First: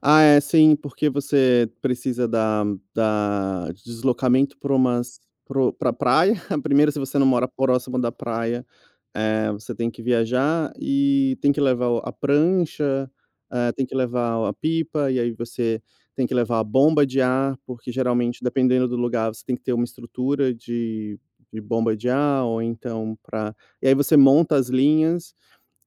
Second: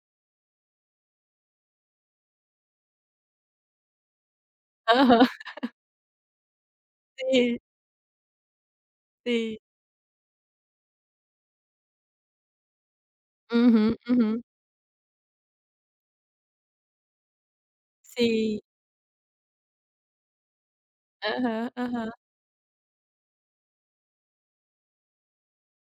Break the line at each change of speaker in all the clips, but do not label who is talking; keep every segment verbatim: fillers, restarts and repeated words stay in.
Ah, é. Sim. Porque você precisa da da de deslocamento pra umas
Aham.
pro pra praia. primeiro, se você não mora
Sim.
próximo da praia, eh,
Sim.
você tem que viajar e tem que levar o a prancha, eh, tem
Uhum,
que levar
uhum.
o a pipa. E aí você tem que levar a bomba de ar. Porque, geralmente,
Sim.
dependendo do lugar, você tem que ter uma estrutura de de
Aham,
bomba de
aham.
ar. Ou então pra e aí você monta as linhas.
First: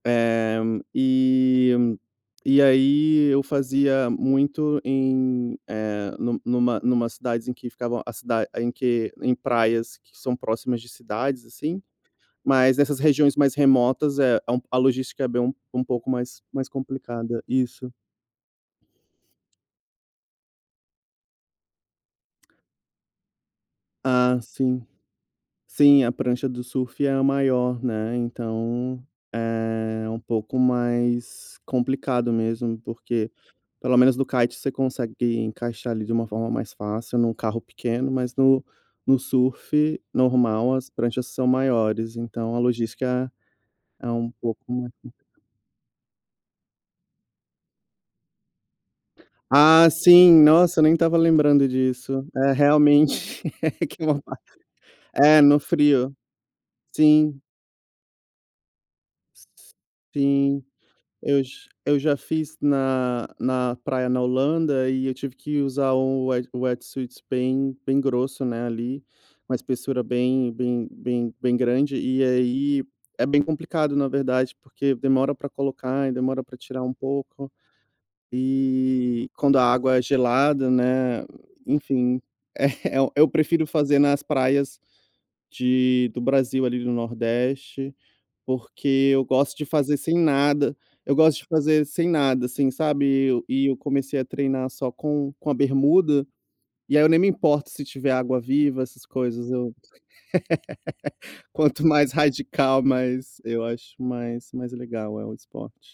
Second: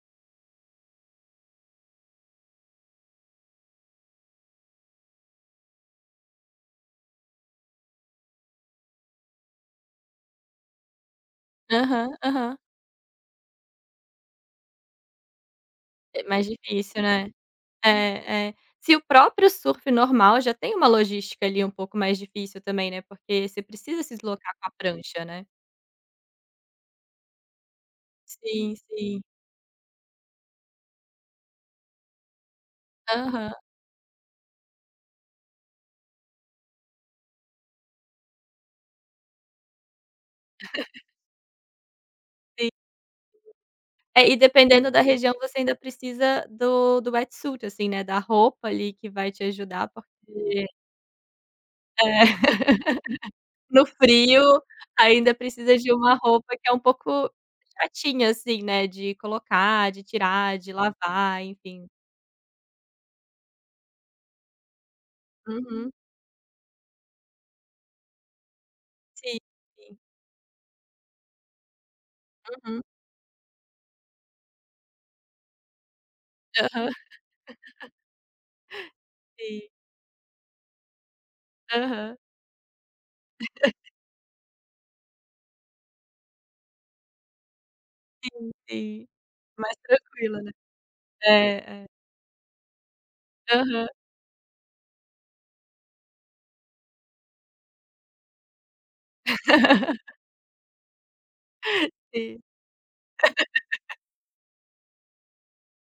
Eh, e e aí eu fazia muito em, eh, numa numa cidades em que ficavam a cida em que em praias que são próximas de cidades, assim.
Aham, aham.
Mas nessas regiões mais remotas, eh, é um p a logística é bem um pouco
É
mais
mais
mais
difícil, né.
complicada. Isso.
É, é. Se o próprio surfe normal já tem uma logística ali um pouco mais difícil também, né, porque você precisa se
Ah,
deslocar com a
sim.
prancha, né.
Sim, a prancha do surf é a maior, né?
Sim,
Então
sim.
é um pouco mais complicado mesmo. Porque,
Aham.
pelo menos no kite, você consegue encaixar ali de uma forma mais fácil em um carro pequeno. Mas, no no surf normal, as pranchas são maiores. Então a
Sim.
logística é
É,
um
e, dependendo
pouco
da região, você ainda precisa do do wetsuit, assim, né, da roupa ali que vai te
Ah,
ajudar,
sim.
porque
Nossa, nem estava lembrando
É.
disso. É, realmente.
No
Que malvado.
frio, ainda
É, no
precisa de uma
frio.
roupa que é um pouco
Sim.
chatinha assim, né, de colocar, de tirar,
Sim,
de
eu
lavar,
j
enfim.
eu já fiz na na praia na Holanda. E eu tive que
Uhum.
usar o o wet wetsuit bem bem grosso, né, ali.
Sim,
Uma
sim.
espessura bem bem bem grande. E
Uhum.
aí é bem complicado, na verdade, porque demora pra colocar e demora pra tirar
Aham.
um pouco. E, quando a
Sim.
água é gelada, né,
Aham.
enfim É E eu prefiro fazer nas praias de do Brasil ali do Nordeste,
Sim, sim.
porque eu gosto de
Mais
fazer sem
tranquila, né?
nada. Eu gosto de
É,
fazer
é.
sem nada, assim, sabe? E eu e eu
Aham.
comecei a treinar só com com a bermuda. E aí eu nem me importo se tiver água-viva, essas coisas. Eu Quanto mais
Sim.
radical, mais eu acho mais mais legal, é, o esporte.